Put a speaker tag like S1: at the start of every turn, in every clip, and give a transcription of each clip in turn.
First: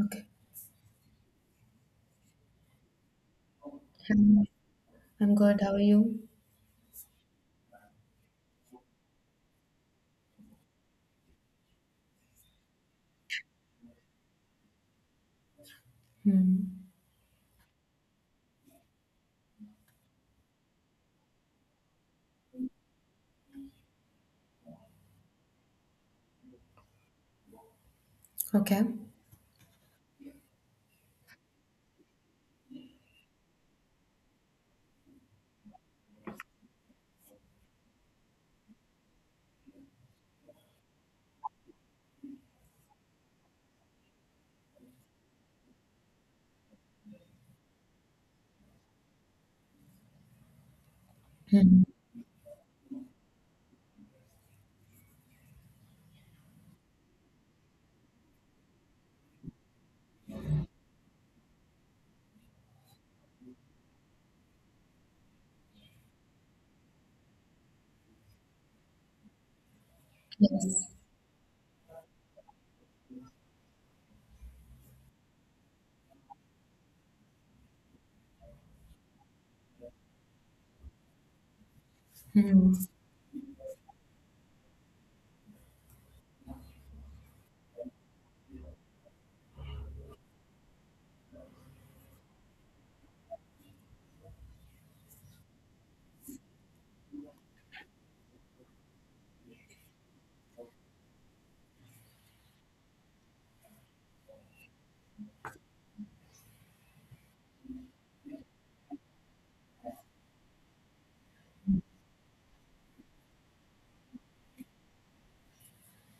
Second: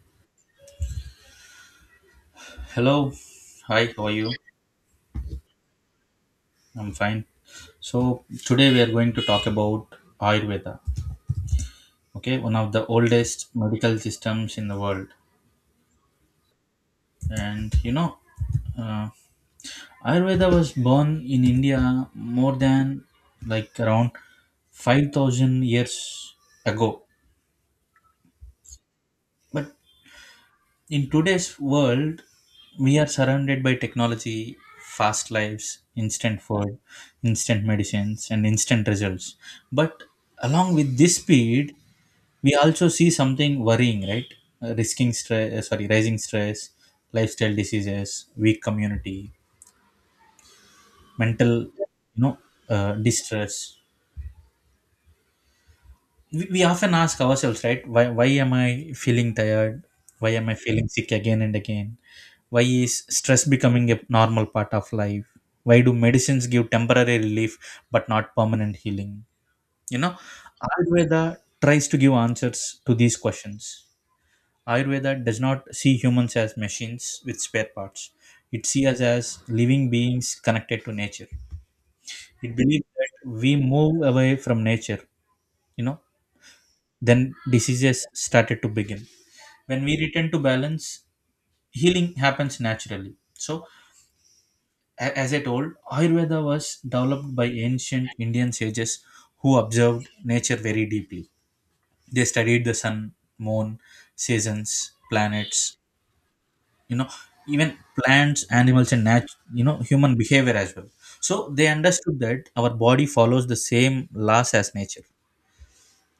S1: Okay.
S2: Hello, hi, how are you?
S1: Hmm. I'm good. How are you?
S2: I'm fine. So, today we are going to talk about Ayurveda, okay, one of the oldest medical systems in the world.
S1: Hmm.
S2: And you know, uh, Ayurveda was born in India more than around 5,000 years ago,
S1: Okay.
S2: but in today's world we are surrounded by technology, fast lives, instant food, instant medicines, and instant results. But along with this speed, we also see something worrying, right? Risking stress sorry Rising stress, lifestyle diseases, weak community, mental
S1: Hmm.
S2: distress. We often ask ourselves, right? Why am I feeling tired? Why am I feeling sick again and again? Why is stress becoming a normal part of life? Why do medicines give temporary relief but not permanent healing? You know,
S1: Yes.
S2: Ayurveda tries to give answers to these questions. Ayurveda does not see humans as machines with spare parts. It sees us as living beings connected to nature. It
S1: Hmm.
S2: believes that we move away from nature, you know, then diseases started to begin. When we return to balance, healing happens naturally. So, as I told, Ayurveda was developed by ancient Indian sages who observed nature very deeply. They studied the sun, moon, seasons, planets, you know, even plants, animals, and human behavior as well. So they understood that our body follows the same laws as nature.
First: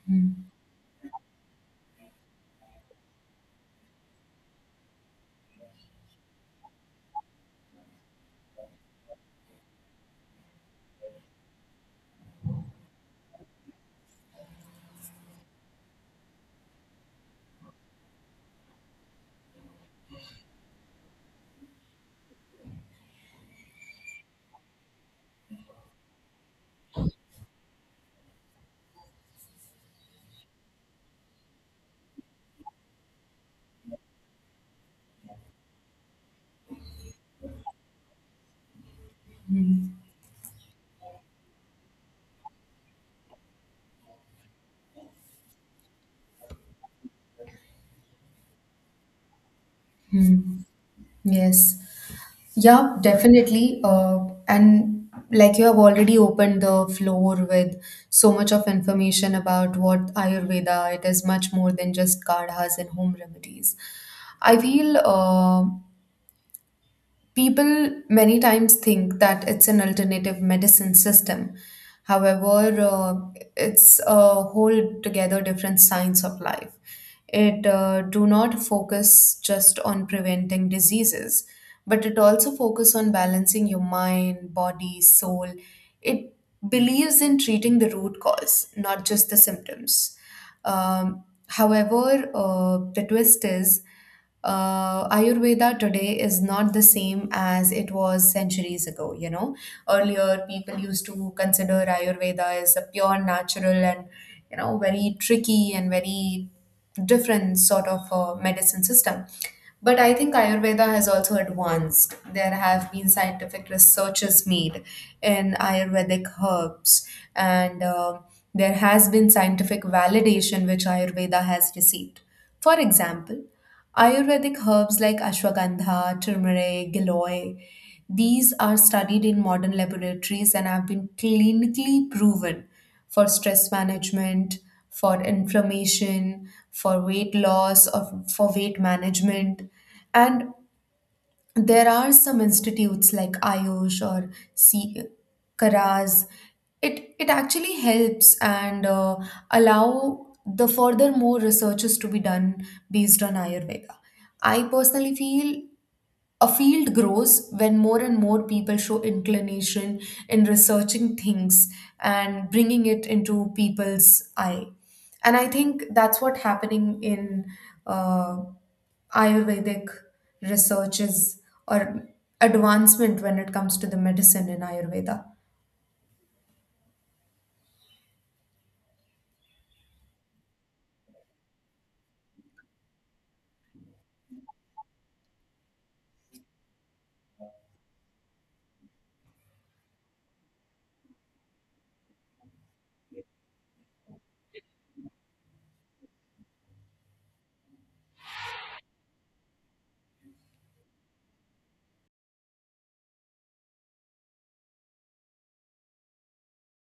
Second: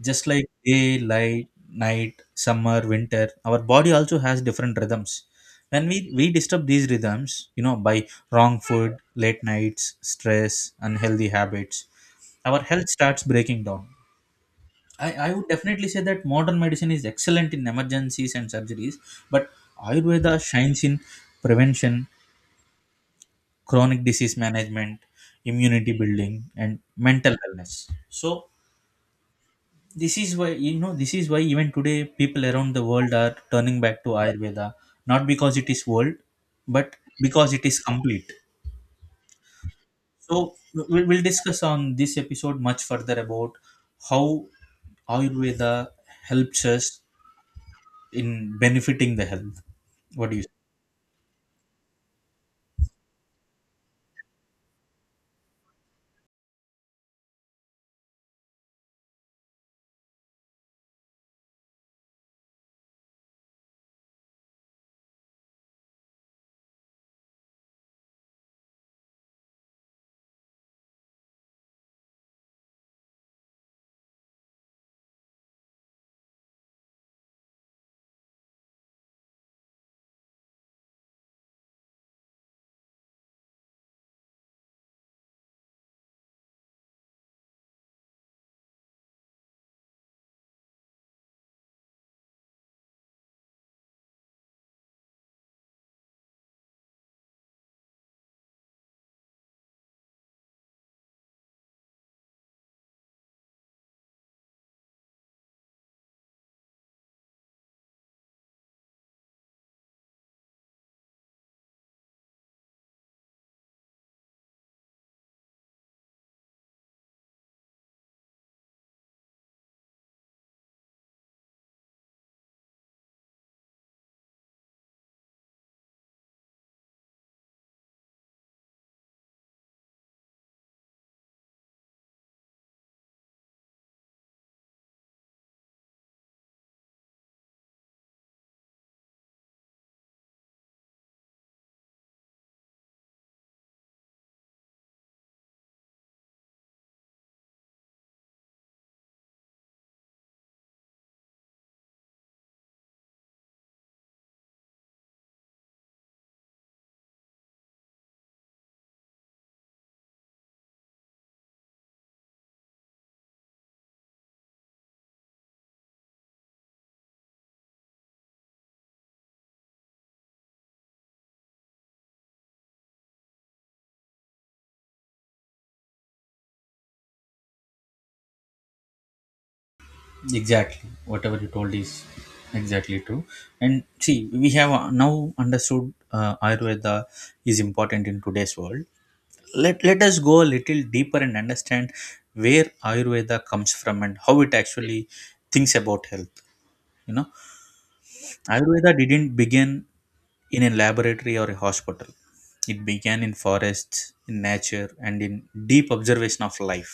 S2: Just like
S1: Hmm.
S2: day light, night, summer, winter, our body also has different rhythms. When we disturb these rhythms, you know, by wrong food, late nights, stress, unhealthy habits, our health starts breaking down. I would definitely say that modern medicine is excellent in emergencies and surgeries, but Ayurveda shines in prevention, chronic disease management, immunity building, and mental wellness. So, this is why even today people around the world are turning back to Ayurveda, not because it is old, but because it is complete.
S1: Hmm.
S2: So we'll discuss on this episode much further about how Ayurveda helps us in benefiting the health. What do you
S1: Hmm. Yes. Yeah, definitely. And like you have already opened the floor with so much of information about what Ayurveda, it is much more than just kadhas and home remedies. I feel people many times think that it's an alternative medicine system. However, it's a whole together different science of life. It do not focus just on preventing diseases, but it also focus on balancing your mind, body, soul. It believes in treating the root cause, not just the symptoms. However, the twist is Ayurveda today is not the same as it was centuries ago. Earlier people used to consider Ayurveda as a pure natural and, very tricky and very different sort of medicine system. But I think Ayurveda has also advanced. There have been scientific researches made in Ayurvedic herbs, and there has been scientific validation which Ayurveda has received. For example, Ayurvedic herbs like ashwagandha, turmeric, giloy, these are studied in modern laboratories and have been clinically proven for stress management, for inflammation, for weight loss, or for weight management. And there are some institutes like IOSH or C Karaz. It actually helps and allow the further more researches to be done based on Ayurveda. I personally feel a field grows when more and more people show inclination in researching things and bringing it into people's eye. And I think that's what happening in uh, Ayurvedic researches or advancement when it comes to the medicine in Ayurveda.
S2: Exactly? Whatever you told is exactly true. And see, we have now understood Ayurveda is important in today's world. Let us go a little deeper and understand where Ayurveda comes from and how it actually thinks about health. You know, Ayurveda didn't begin in a laboratory or a hospital. It began in forests, in nature, and in deep observation of life.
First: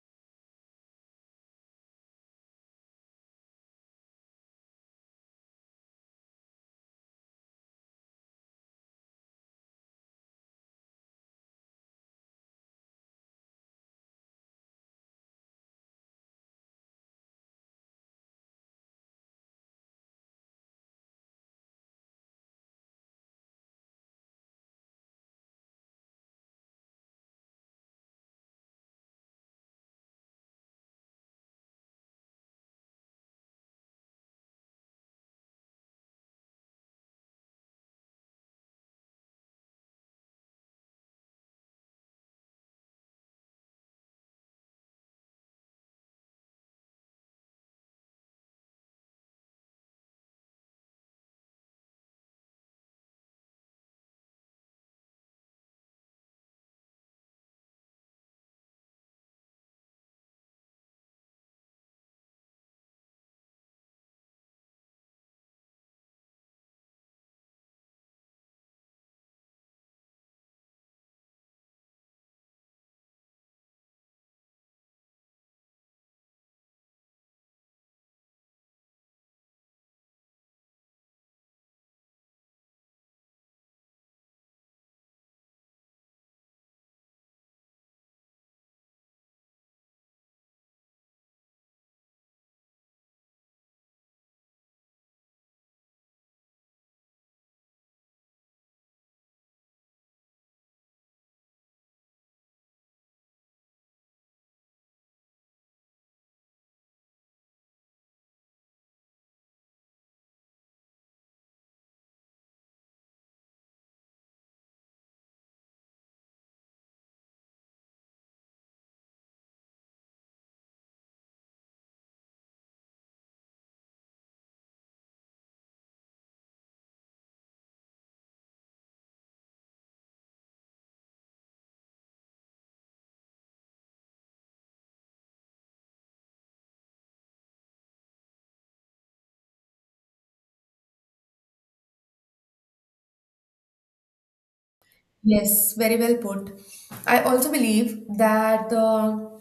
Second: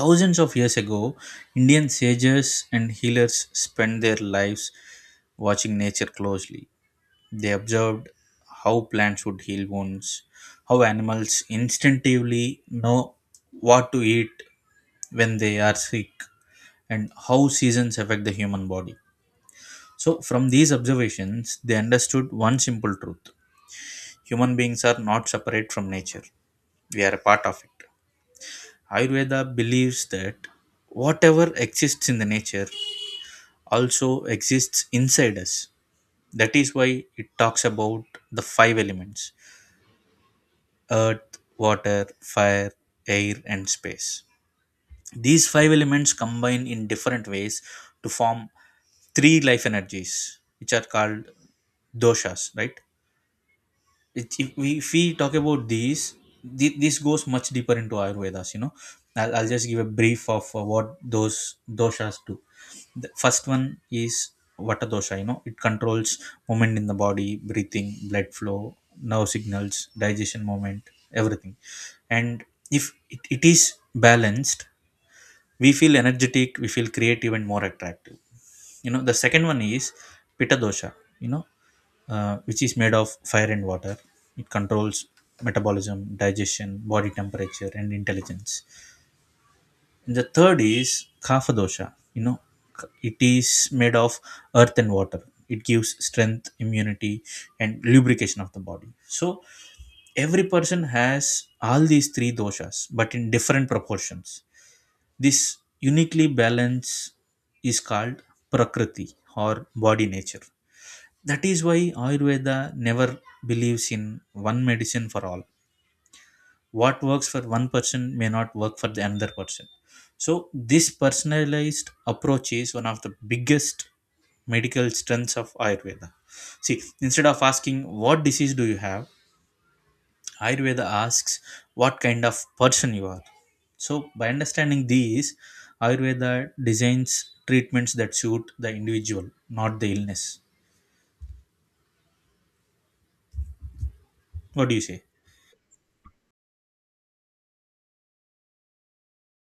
S2: Thousands of years ago, Indian sages and healers spent their lives watching nature closely. They observed how plants would heal wounds, how animals instinctively know what to eat when they are sick, and how seasons affect the human body. So, from these observations, they understood one simple truth: human beings are not separate from nature, we are a part of it. Ayurveda believes that whatever exists in the nature also exists inside us. That is why it talks about the five elements: earth, water, fire, air, and space. These five elements combine in different ways to form three life energies, which are called doshas, right? it, if we talk about these, this goes much deeper into Ayurvedas, you know. I'll just give a brief of what those doshas do. The first one is vata dosha. You know, it controls movement in the body, breathing, blood flow, nerve signals, digestion, movement, everything. And if it is balanced, we feel energetic, we feel creative and more attractive. You know, the second one is pitta dosha, you know, which is made of fire and water. It controls metabolism, digestion, body temperature, and intelligence. And the third is kapha dosha. You know, it is made of earth and water. It gives strength, immunity, and lubrication of the body. So every person has all these three doshas, but in different proportions. This uniquely balance is called prakriti, or body nature. That is why Ayurveda never believes in one medicine for all. What works for one person may not work for the another person. So, this personalized approach is one of the biggest medical strengths of Ayurveda. See, instead of asking what disease do you have, Ayurveda asks what kind of person you are. So, by understanding these, Ayurveda designs treatments that suit the individual, not the illness. What do you say?
S1: Yes, very well put. I also believe that the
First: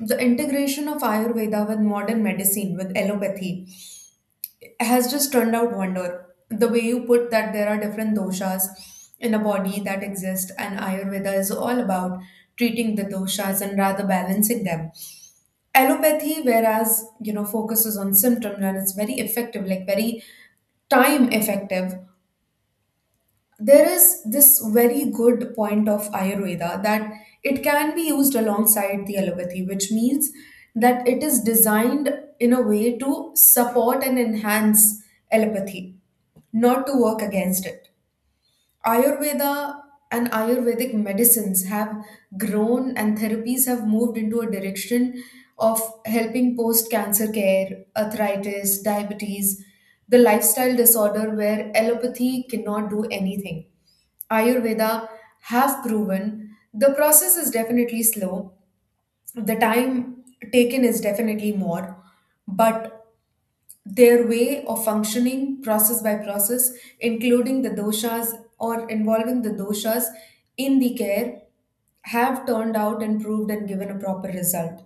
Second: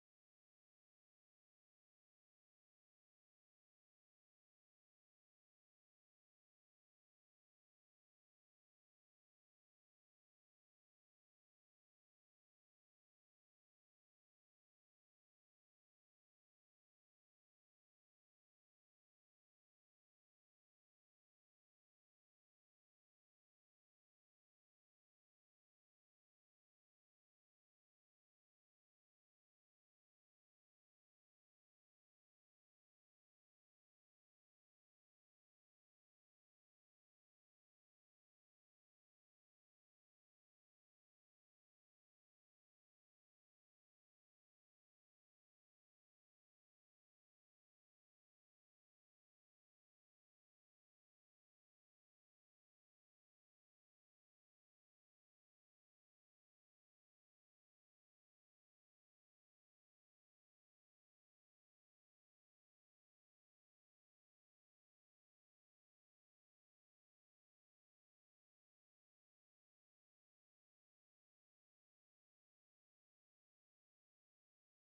S1: the integration of Ayurveda with modern medicine, with allopathy, has just turned out wonder. The way you put that there are different doshas in a body that exist, and Ayurveda is all about treating the doshas and rather balancing them. Allopathy, whereas focuses on symptoms and it's very effective, like very time effective. There is this very good point of Ayurveda that it can be used alongside the allopathy, which means that it is designed in a way to support and enhance allopathy, not to work against it. Ayurveda and Ayurvedic medicines have grown and therapies have moved into a direction of helping post cancer care, arthritis, diabetes, the lifestyle disorder where allopathy cannot do anything. Ayurveda have proven the process is definitely slow, the time taken is definitely more, but their way of functioning process by process, including the doshas or involving the doshas in the care, have turned out and proved and given a proper result.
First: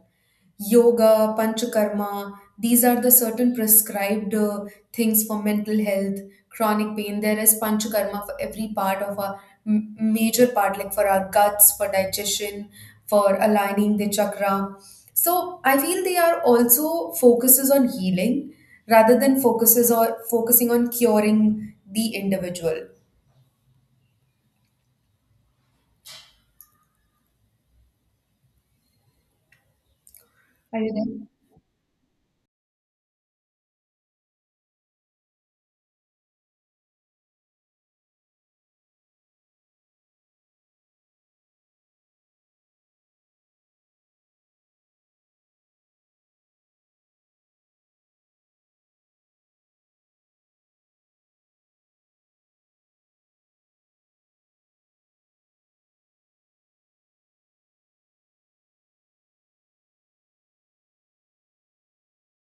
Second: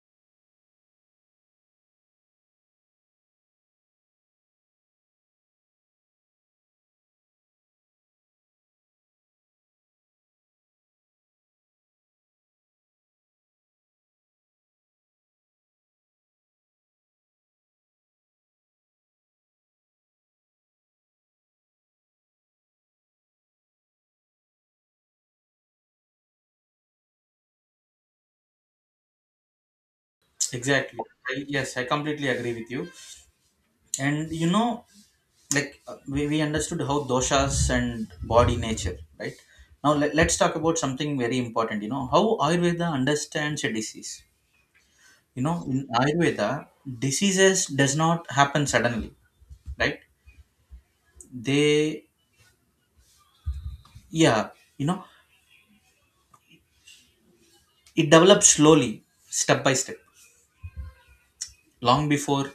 S1: Yoga, panchakarma, these are the certain prescribed things for mental health, chronic pain. There is panchakarma for every part of our major part, like for our guts, for digestion, for aligning the chakra. So I feel they are also focuses on healing rather than focuses or focusing on curing the individual. Are
S2: Exactly.
S1: you
S2: Yes, I completely agree with you. And you know, like we understood how doshas and body nature, right? Now let's talk about something very important. You know, how Ayurveda understands a disease. You know, in Ayurveda, diseases does not happen suddenly, right? They, yeah, you know, it develops slowly, step by step, long before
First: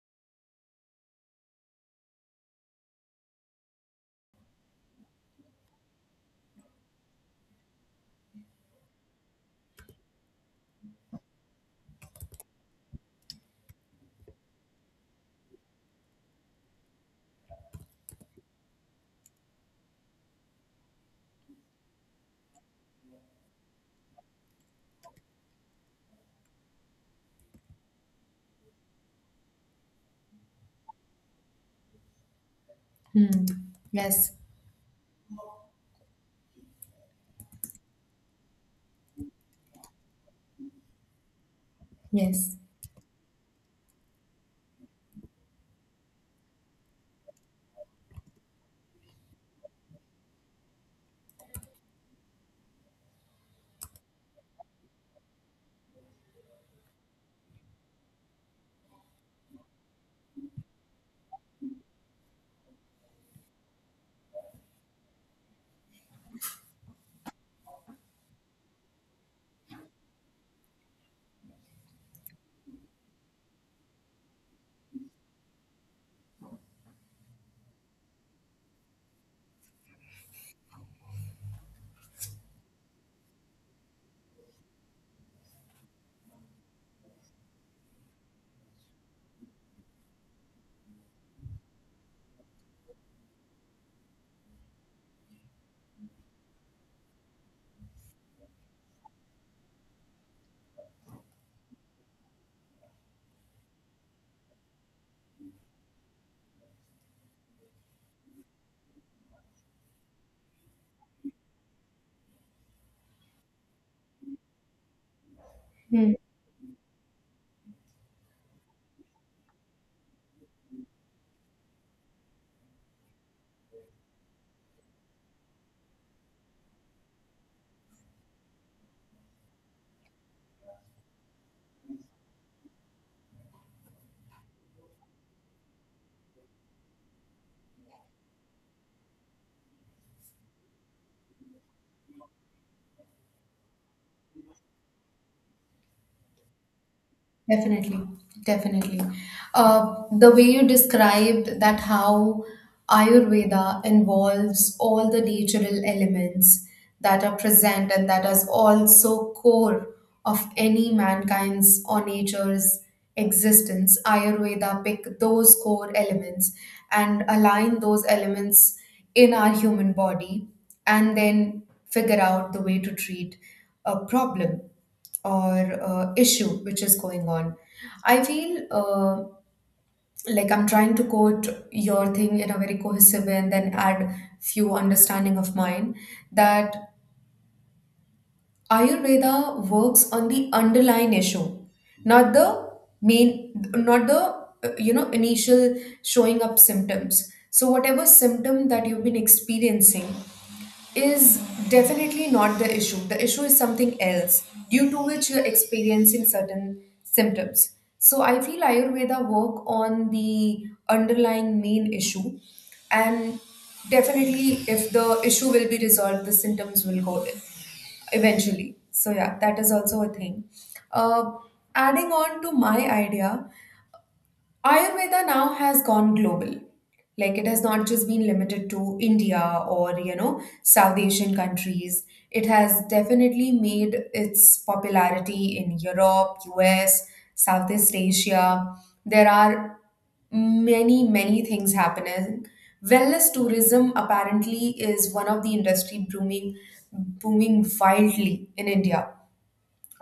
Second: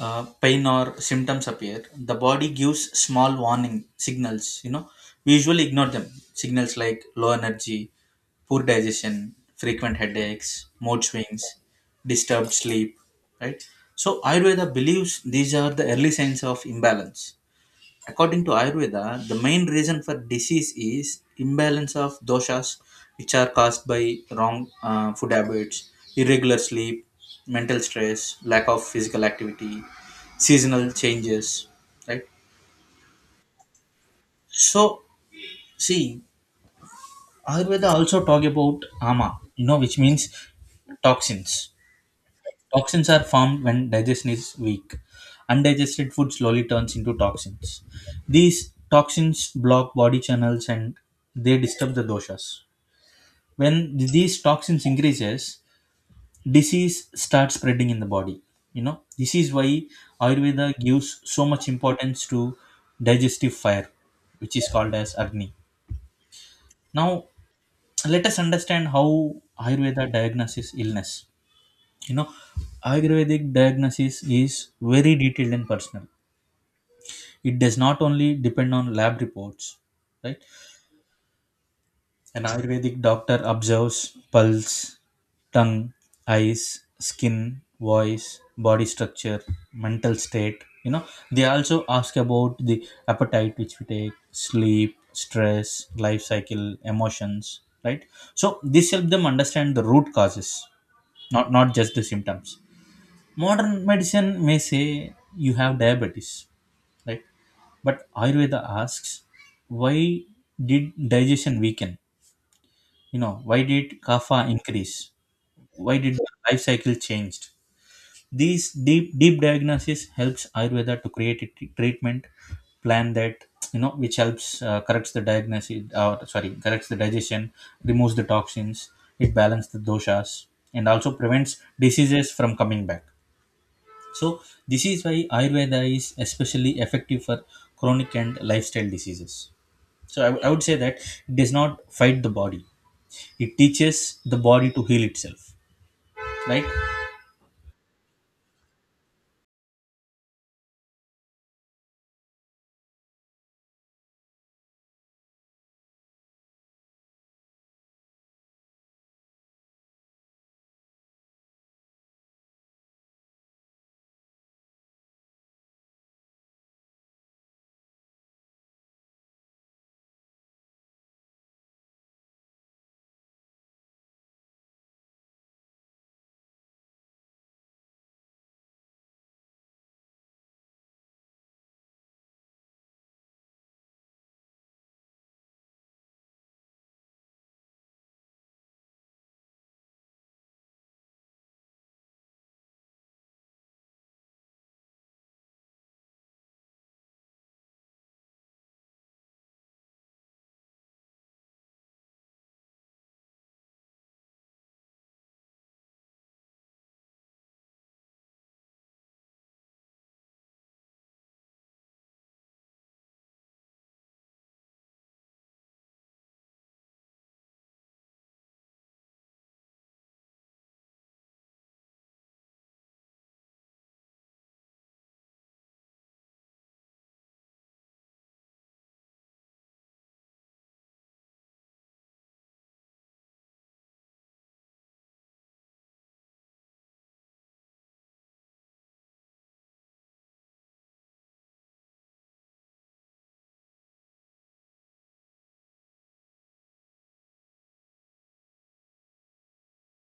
S2: pain or symptoms appear, the body gives small warning signals. You know, we usually ignore them. Signals like low energy, poor digestion, frequent headaches, mood swings, disturbed sleep, right? So Ayurveda believes these are the early signs of imbalance. According to Ayurveda, the main reason for disease is imbalance of doshas, which are caused by wrong food habits, irregular sleep, mental stress, lack of physical activity, seasonal changes. Right.
S1: there? Hmm. Yes.
S2: So, see, Ayurveda also talk about ama, you know, which means toxins.
S1: Yes.
S2: Toxins are formed when digestion is weak. Undigested food slowly turns into toxins. These toxins block body channels and they disturb the doshas. When these toxins increases, disease starts spreading in the body. You know, this is why Ayurveda gives so much importance to digestive fire, which is called as Agni. Now, let us understand how Ayurveda diagnoses illness. You know, Ayurvedic diagnosis is very detailed and personal. It does not only depend on lab reports, right? An Ayurvedic doctor observes pulse, tongue, eyes, skin, voice, body structure, mental state. You know, they also ask about the appetite which we take, sleep, stress, life cycle, emotions, right? So this helps them understand the root causes, not just the symptoms. Modern medicine may say you have diabetes, right? But Ayurveda asks, why did digestion weaken? You know, why did kapha increase? Why
S1: Hmm.
S2: did the life cycle changed? These deep diagnosis helps Ayurveda to create a treatment plan that, you know, which helps corrects the diagnosis or sorry corrects the digestion, removes the toxins, it balances the doshas, and also prevents diseases from coming back. So this is why Ayurveda is especially effective for chronic and lifestyle diseases. So I would say that it does not fight the body; it teaches the body to heal itself. Right?
S1: Definitely, definitely. The way you described that how Ayurveda involves all the natural elements that are present and that is also core of any mankind's or nature's existence. Ayurveda pick those core elements and align those elements in our human body and then figure out the way to treat a problem or issue which is going on. I feel like I'm trying to quote your thing in a very cohesive way and then add few understanding of mine that Ayurveda works on the underlying issue, not the main, not the initial showing up symptoms. So whatever symptom that you've been experiencing is definitely not the issue. The issue is something else due to which you're experiencing certain symptoms. So I feel Ayurveda work on the underlying main issue, and definitely if the issue will be resolved, the symptoms will go eventually. So yeah, that is also a thing. Uh, adding on to my idea, Ayurveda now has gone global. Like it has not just been limited to India or, South Asian countries. It has definitely made its popularity in Europe, US, Southeast Asia. There are many, many things happening. Wellness tourism apparently is one of the industry booming wildly in India.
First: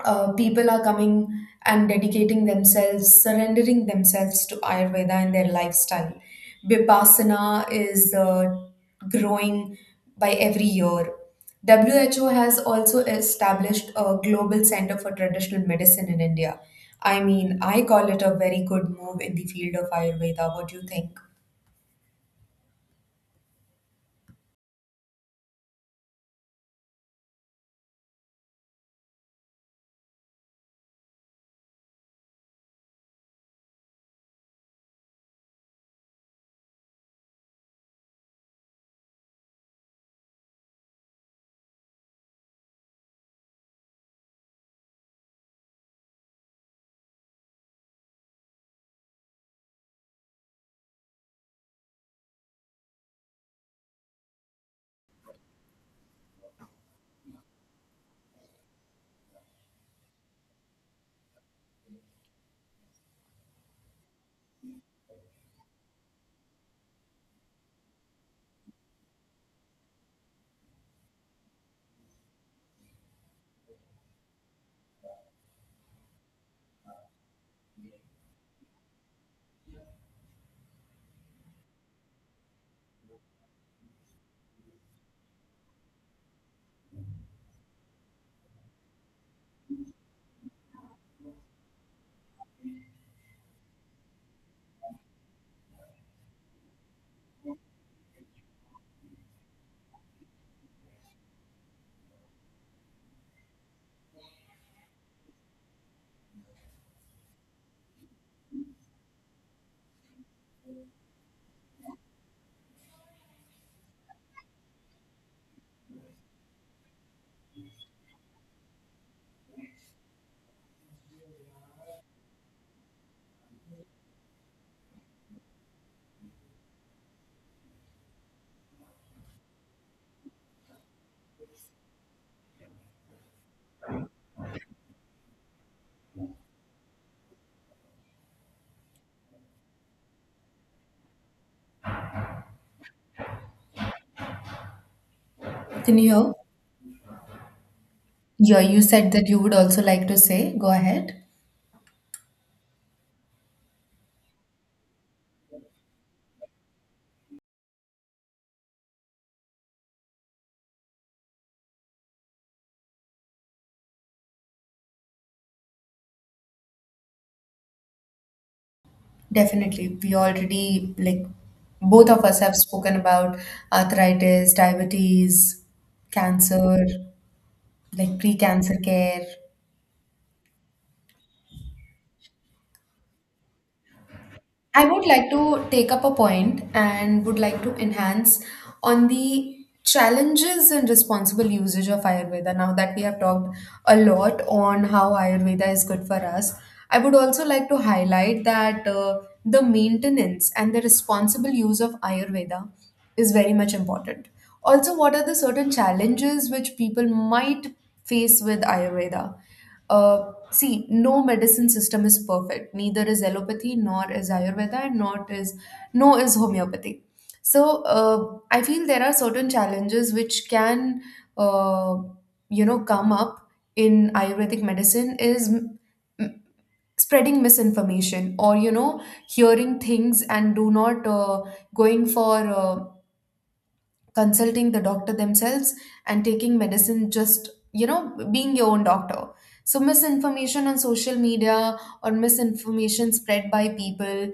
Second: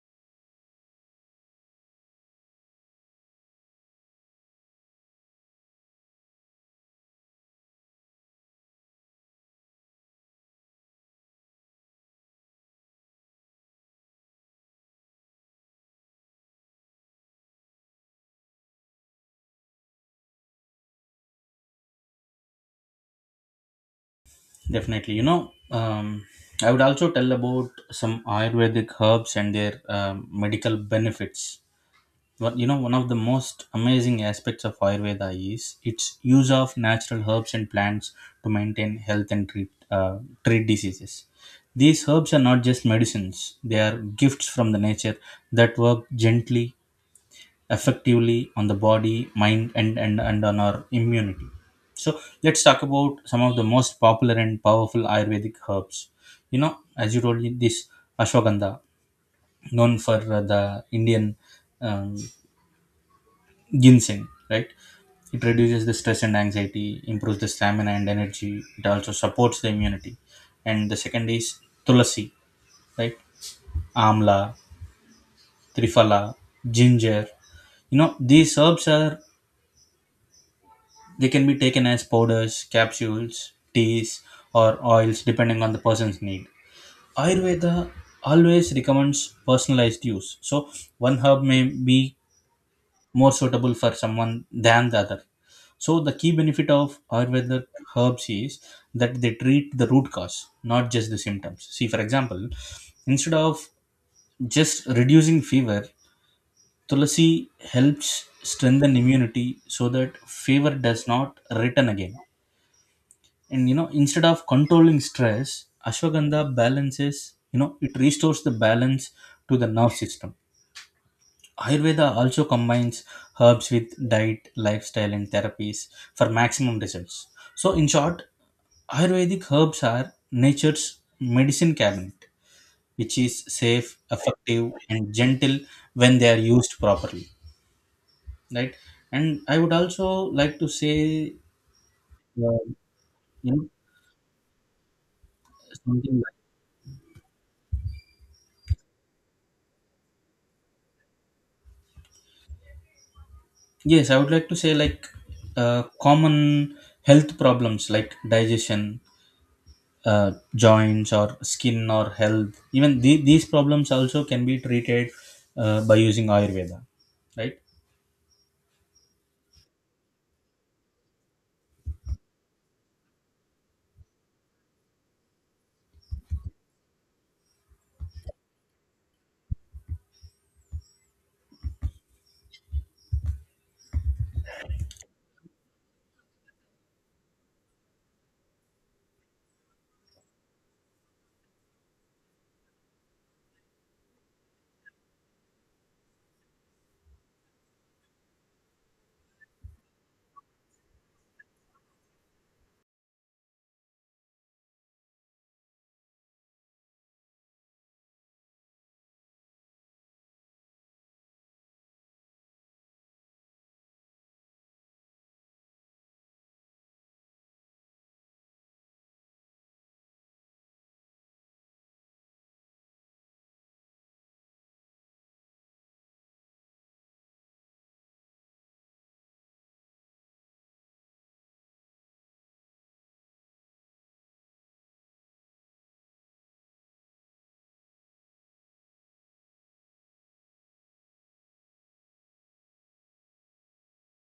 S1: People are coming and dedicating themselves, surrendering themselves to Ayurveda and their lifestyle. Vipassana is growing by every year. WHO has also established a global center for traditional medicine in India. I mean, I call it a very good move in the field of Ayurveda. What do you think?
S2: Definitely. You know, I would also tell about some Ayurvedic herbs and their medical benefits. Well, you know, one of the most amazing aspects of Ayurveda is its use of natural herbs and plants to maintain health and treat diseases. These herbs are not just medicines, they are gifts from the nature that work gently, effectively on the body, mind, and on our immunity. So, let's talk about some of the most popular and powerful Ayurvedic herbs. You know, as you told me, this ashwagandha, known for the Indian um, ginseng, right? It reduces the stress and anxiety, improves the stamina and energy. It also supports the immunity. And the second is tulasi, right? Amla, triphala, ginger. You know, these herbs, are they can be taken as powders, capsules, teas, or oils depending on the person's need. Ayurveda always recommends personalized use. So one herb may be more suitable for someone than the other. So the key benefit of Ayurvedic herbs is that they treat the root cause, not just the symptoms. See, for example, instead of just reducing fever, Tulasi helps strengthen immunity so that fever does not return again. And you know, instead of controlling stress, ashwagandha balances, you know, it restores the balance to the nerve system. Ayurveda also combines herbs with diet, lifestyle, and therapies for maximum results. So, in short, Ayurvedic herbs are nature's medicine cabinet, which is safe, effective, and gentle when they are used properly. Right? And I would also like to say, uh, you know,
S1: Can you
S2: something
S1: hear?
S2: like,
S1: Yeah, you said that you would also like to say. Go ahead.
S2: yes, I would like to say, like, common health problems like digestion, joints or skin or health, even these problems also can be treated by using Ayurveda, right?
S1: Definitely. We already, like, both of us have spoken about arthritis, diabetes, cancer, like pre-cancer care. I would like to take up a point and would like to enhance on the challenges and responsible usage of Ayurveda. Now that we have talked a lot on how Ayurveda is good for us, I would also like to highlight that the maintenance and the responsible use of Ayurveda is very much important. Also, what are the certain challenges which people might face with Ayurveda? See, no medicine system is perfect. Neither is allopathy, nor is Ayurveda, and not is no is homeopathy. So I feel there are certain challenges which can uh, come up in Ayurvedic medicine is m- spreading misinformation, or hearing things and do not going for consulting the doctor themselves and taking medicine just being your own doctor. So misinformation on social media, or misinformation spread by people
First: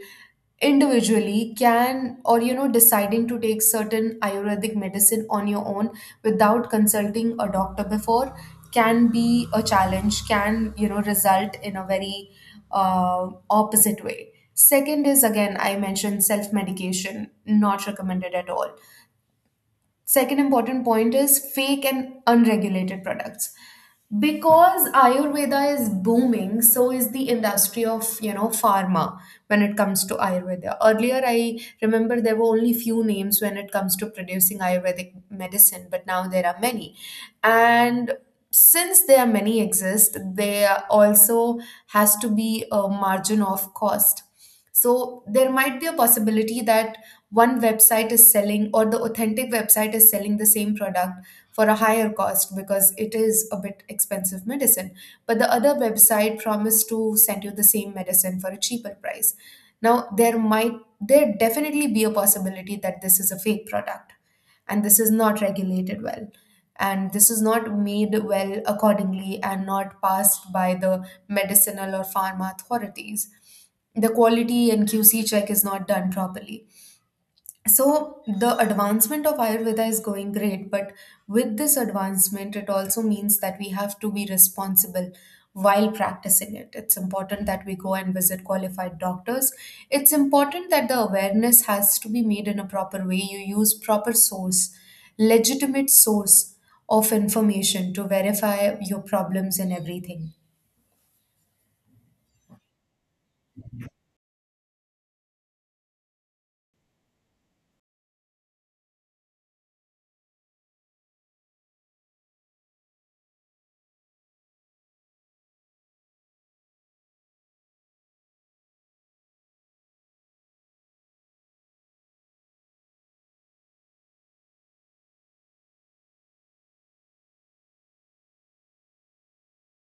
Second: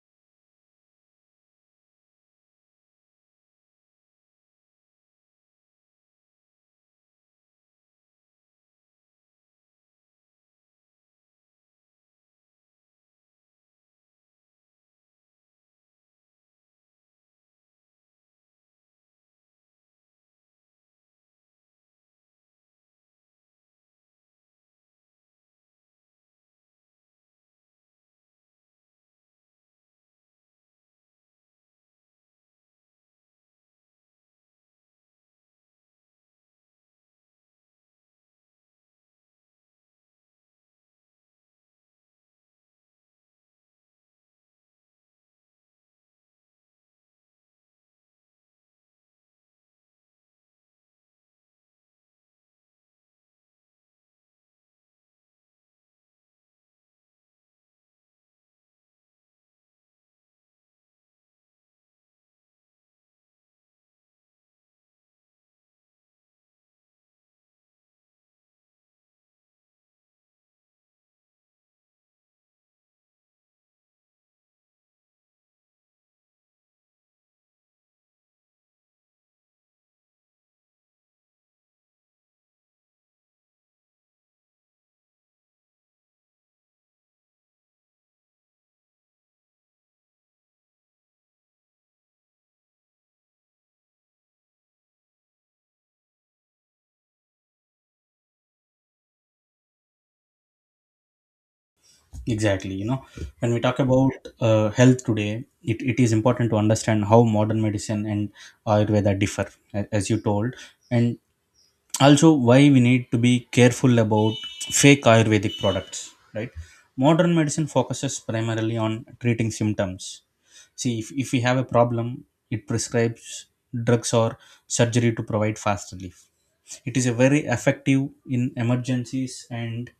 S1: individually, can, or deciding to take certain ayurvedic medicine on your own without consulting a doctor before, can be a challenge, can result in a very opposite way. Second is, again, I mentioned self medication, not recommended at all. Second important point is fake and unregulated products. Because Ayurveda is booming, so is the industry of pharma. When it comes to Ayurveda, earlier I remember there were only few names when it comes to producing Ayurvedic medicine, but now there are many. And since there are many exist, there also has to be a margin of cost. So there might be a possibility that one website is selling, or the authentic website is selling the same product for a higher cost because it is a bit expensive medicine, but the other website promised to send you the same medicine for a cheaper price. Now there definitely be a possibility that this is a fake product, and this is not regulated well, and this is not made well accordingly and not passed by the medicinal or pharma authorities. The quality and QC check is not done properly. So the advancement of Ayurveda is going great, but with this advancement, it also means that we have to be responsible while practicing it. It's important that we go and visit qualified doctors. It's important that the awareness has to be made in a proper way. You use proper source, legitimate source of information to verify your problems and everything.
S2: Exactly. You know, when we talk about health today, it is important to understand how modern medicine and Ayurveda differ, as you told, and also why we need to be careful about fake Ayurvedic products, right? Modern medicine focuses primarily on treating symptoms. See, if we have a problem, it prescribes drugs or surgery to provide fast relief. It is a very effective in emergencies and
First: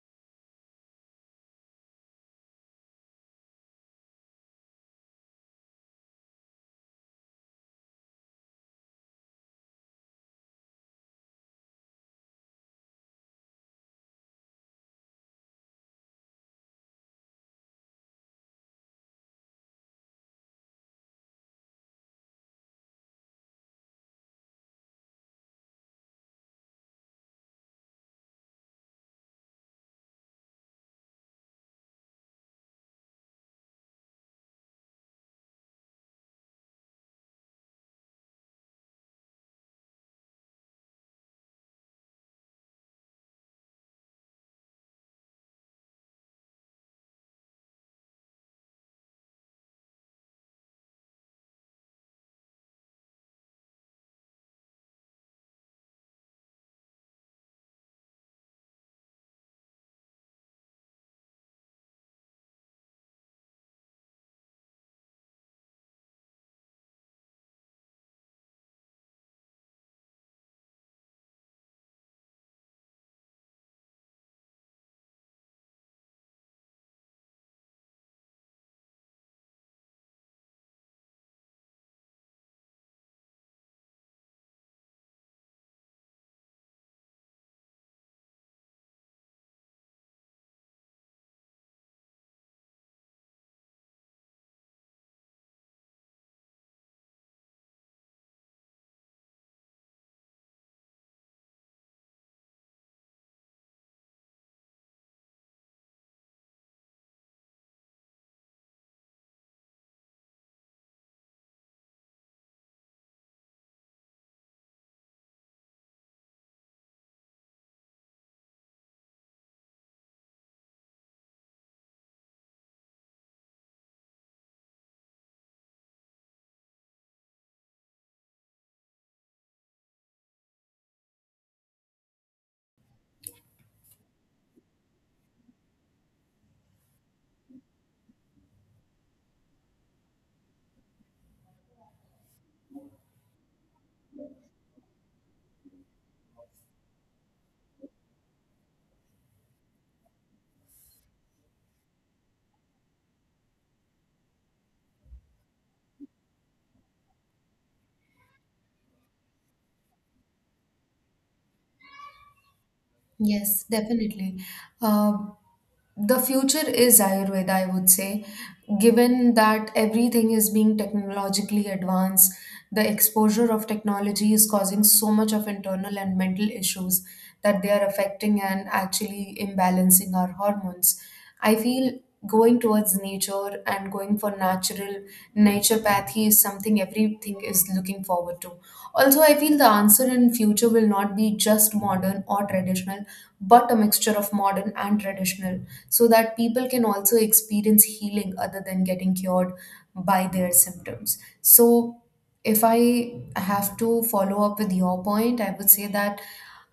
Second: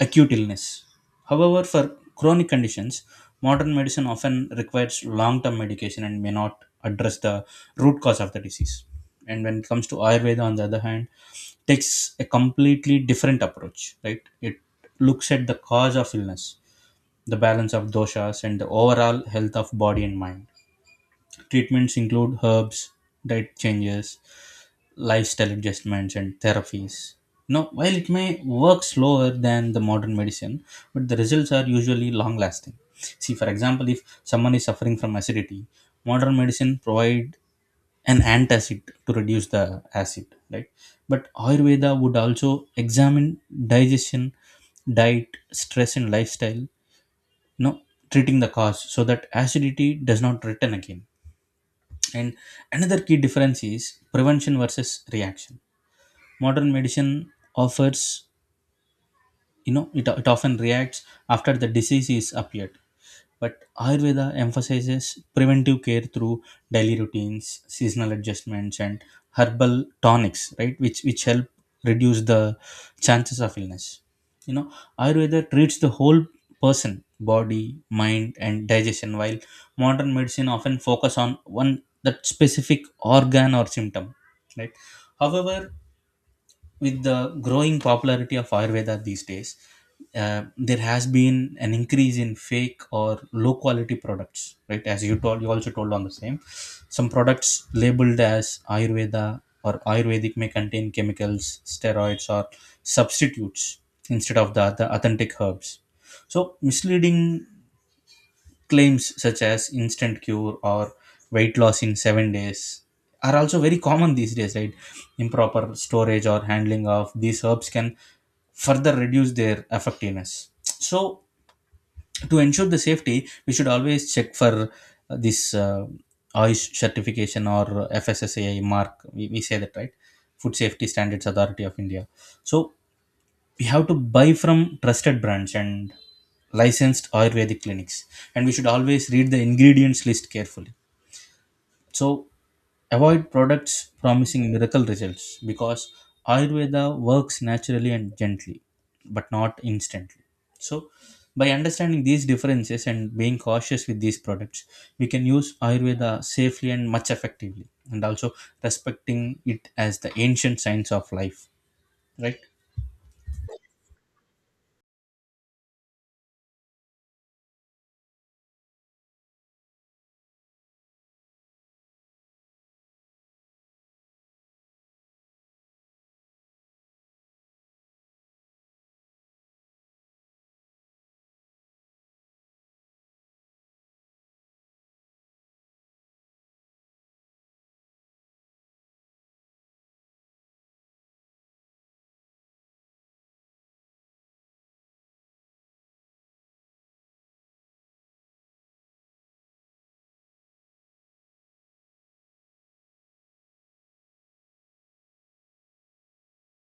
S2: acute illness. However, for chronic conditions, modern medicine often requires long term medication and may not address the root cause of the disease. And when it comes to Ayurveda, on the other hand, takes a completely different approach, right? It looks at the cause of illness, the balance of doshas, and the overall health of body and mind. Treatments include herbs, diet changes, lifestyle adjustments, and therapies. Now, while it may work slower than the modern medicine, but the results are usually long lasting. See, for example, if someone is suffering from acidity, modern medicine provide an antacid to reduce the acid, right? But Ayurveda would also examine digestion, diet, stress, and lifestyle, you know, treating the cause so that acidity does not return again. And another key difference is prevention versus reaction. Modern medicine offers, you know, it often reacts after the disease is appeared, but Ayurveda emphasizes preventive care through daily routines, seasonal adjustments, and herbal tonics, right? Which help reduce the chances of illness. You know, Ayurveda treats the whole person, body, mind, and digestion, while modern medicine often focus on one that specific organ or symptom, right? However, with the growing popularity of Ayurveda these days, there has been an increase in fake or low quality products, right? As you told, you also told on the same. Some products labeled as Ayurveda or Ayurvedic may contain chemicals, steroids, or substitutes instead of the authentic herbs. So misleading claims such as instant cure or weight loss in 7 days are also very common these days, right? Improper storage or handling of these herbs can further reduce their effectiveness. So, to ensure the safety, we should always check for this OIST certification or FSSAI mark. We say that, right? Food Safety Standards Authority of India. So, we have to buy from trusted brands and licensed ayurvedic clinics, and we should always read the ingredients list carefully, so avoid products promising miracle results, because ayurveda works naturally and gently but not instantly. So by understanding these differences and being cautious with these products, we can use ayurveda safely and much effectively, and also respecting it as the ancient science of life, right?
S1: Yes, definitely. Um the future is Ayurveda, I would say, given that everything is being technologically advanced, the exposure of technology is causing so much of internal and mental issues that they are affecting and actually imbalancing our hormones. I feel going towards nature and going for natural naturopathy is something everything is looking forward to. Also, I feel the answer in future will not be just modern or traditional but a mixture of modern and traditional, so that people can also experience healing other than getting cured by their symptoms. So, if I have to follow up with your point, I would say that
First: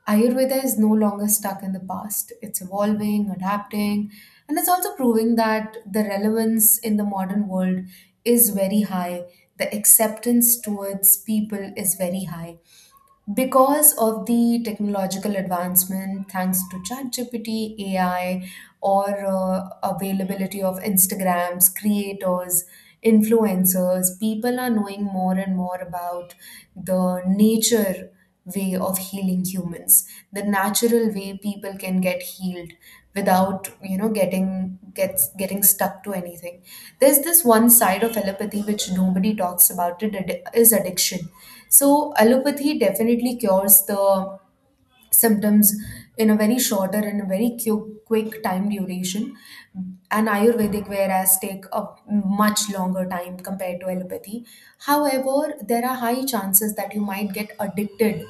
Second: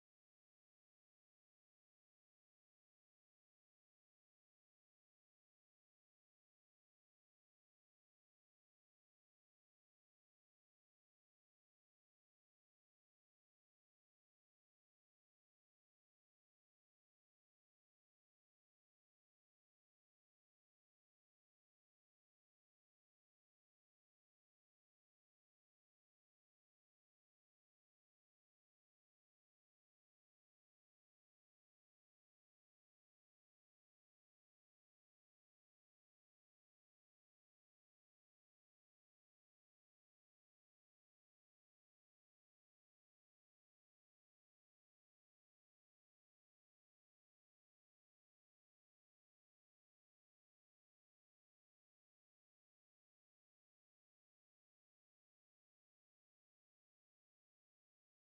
S1: Ayurveda is no longer stuck in the past. It's evolving, adapting, and it's also proving that the relevance in the modern world is very high. The acceptance towards people is very high because of the technological advancement, thanks to ChatGPT, AI, or availability of Instagrams creators, influencers, people are knowing more and more about the nature way of healing humans, the natural way people can get healed without getting gets getting stuck to anything. There's this one side of allopathy which nobody talks about. It is addiction. So allopathy definitely cures the symptoms in a very shorter and a very quick time duration, and ayurvedic whereas take a much longer time compared to allopathy. However, there are high chances that you might get addicted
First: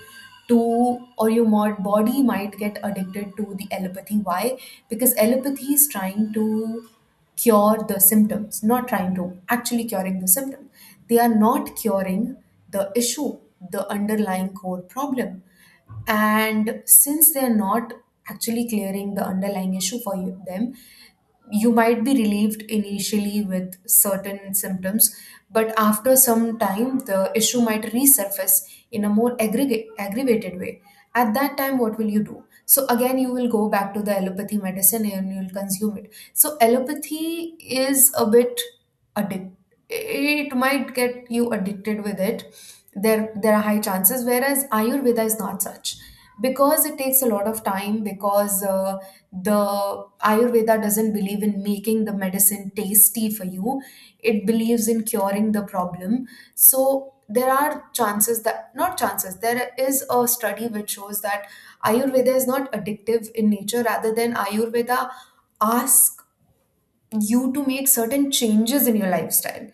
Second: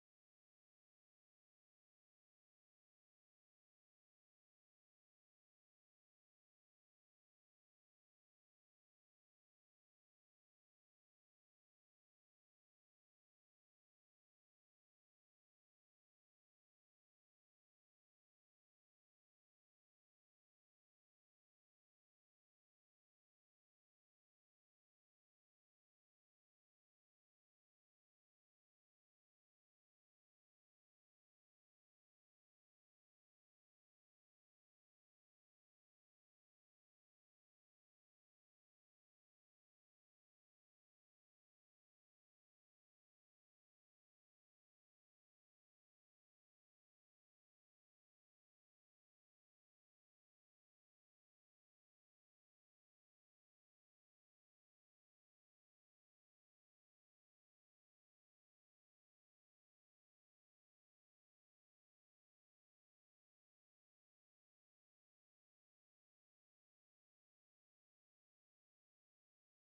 S1: to, or your mod body might get addicted to the allopathy. Why? Because allopathy is trying to cure the symptoms, not trying to actually curing the symptom. They are not curing the issue, the underlying core problem. And since they're not actually clearing the underlying issue for you, them, you might be relieved initially with certain symptoms, but after some time the issue might resurface in a more aggravated way. At that time, what will you do? So again, you will go back to the allopathy medicine and you'll consume it. So allopathy is a bit addict. It might get you addicted with it. There are high chances, whereas Ayurveda is not such because it takes a lot of time. Because the Ayurveda doesn't believe in making the medicine tasty for you, it believes in curing the problem. So there are chances that, not chances, there is a study which shows that Ayurveda is not addictive in nature. Rather than Ayurveda ask you to make certain changes in your lifestyle,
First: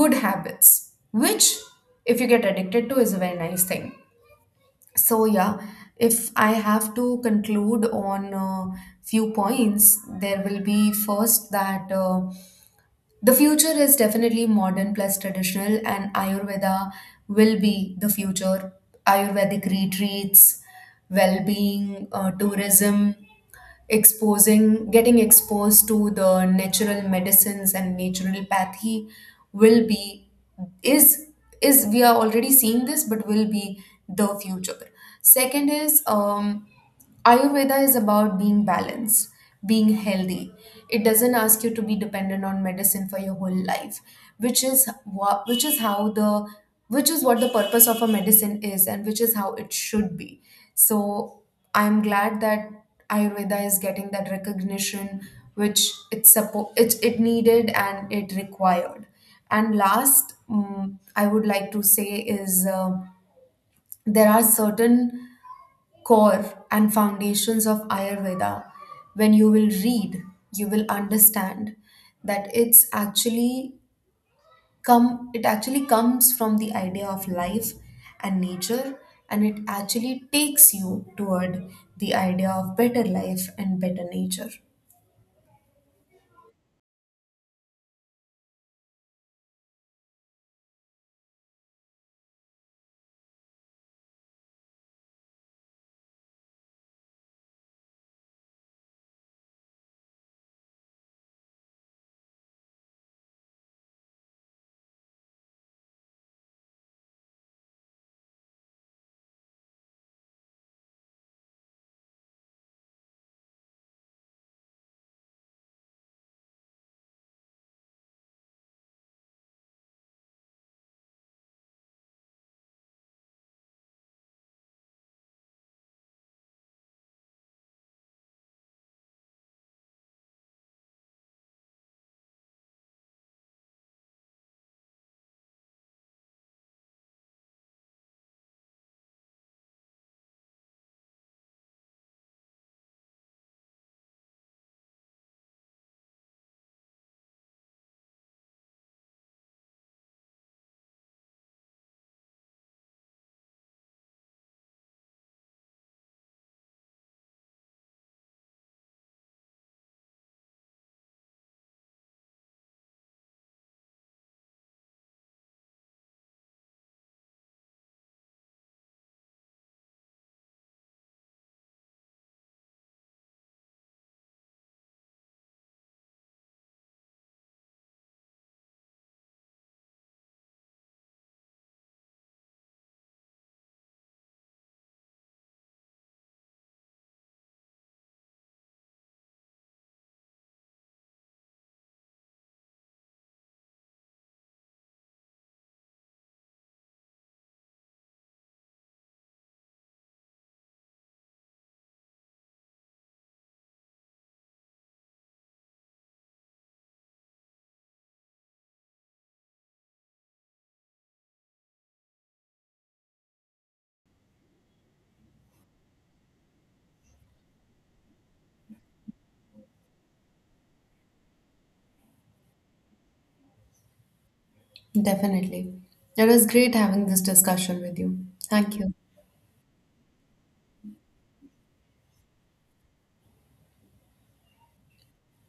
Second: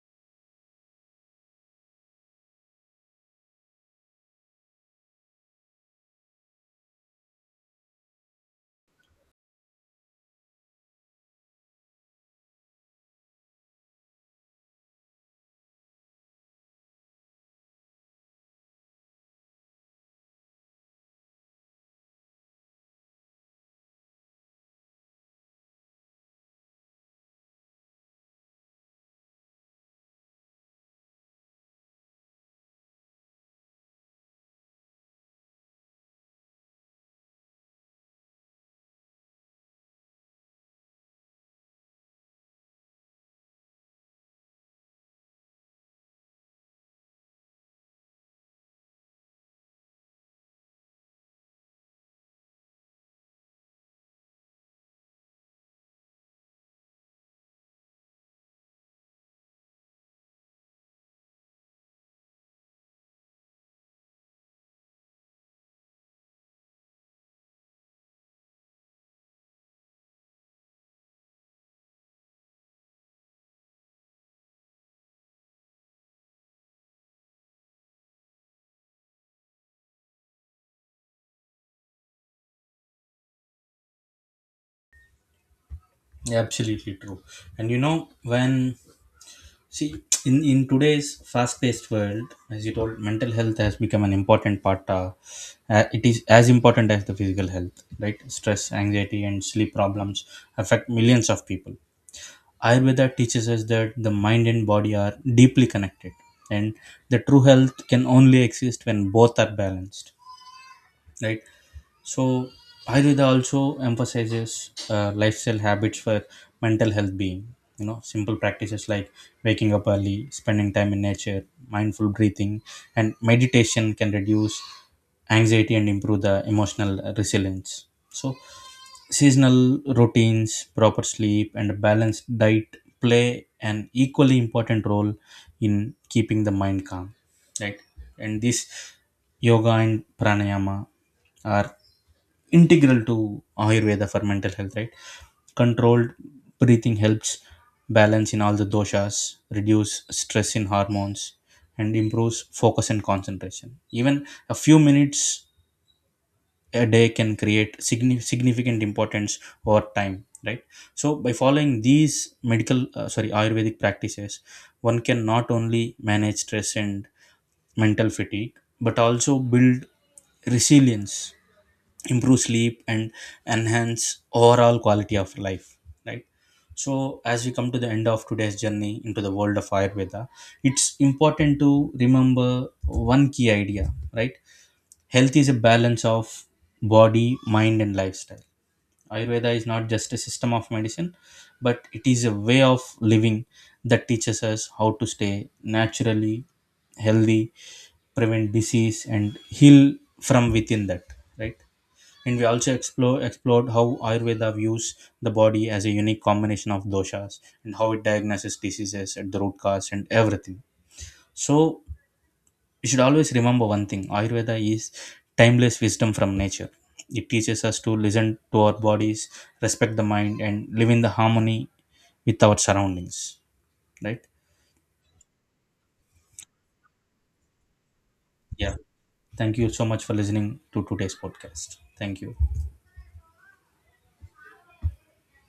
S1: good habits which if you get addicted to is a very nice thing. So yeah, if I have to conclude on few points, there will be first that the future is definitely modern plus traditional, and Ayurveda will be the future. Ayurvedic retreats, well-being, tourism, exposing, getting exposed to the natural medicines and naturopathy will be, is is we are already seeing this, but will be the future. Second is Ayurveda is about being balanced, being healthy. It doesn't ask you to be dependent on medicine for your whole life, which is what, which is how the, which is what the purpose of a medicine is and which is how it should be. So I'm glad that Ayurveda is getting that recognition which it needed and it required. And last, I would like to say is there are certain core and foundations of Ayurveda. When you will read, you will understand that It actually comes from the idea of life and nature, and it actually takes you toward the idea of better life and better nature.
S2: Yeah, absolutely true. And you know, when see, in today's fast-paced world, as you told, mental health has become an important part. It is as important as the physical health, right? Stress, anxiety, and sleep problems affect millions of people. Ayurveda teaches us that the mind and body are deeply connected, and the true health can only exist when both are balanced, right? So Ayurveda also emphasizes lifestyle habits for mental health being, you know, simple practices like waking up early, spending time in nature, mindful breathing, and meditation can reduce anxiety and improve the emotional resilience. So seasonal routines, proper sleep, and a balanced diet play an equally important role in keeping the mind calm. Right? And this yoga and pranayama are integral to Ayurveda for mental health, right? Controlled breathing helps balance in all the doshas, reduce stress in hormones, and improves focus and concentration. Even a few minutes a day can create significant importance over time, right? So by following these medical sorry ayurvedic practices, one can not only manage stress and mental fatigue, but also build resilience, improve sleep, and enhance overall quality of life, right? So as we come to the end of today's journey into the world of ayurveda, it's important to remember one key idea, right? Health is a balance of body, mind, and lifestyle. Ayurveda is not just a system of medicine, but it is a way of living that teaches us how to stay naturally healthy, prevent disease, and heal from within that, right? And we also explored how Ayurveda views the body as a unique combination of doshas and how it diagnoses diseases at the root cause and everything. So we should always remember one thing: Ayurveda is timeless wisdom from nature. It teaches us to listen to our bodies, respect the mind, and live in the harmony with our surroundings. Right?
S1: Definitely, it was great having this discussion with you.
S2: Yeah.
S1: Thank you.
S2: Thank you so much for listening to today's podcast. Thank you.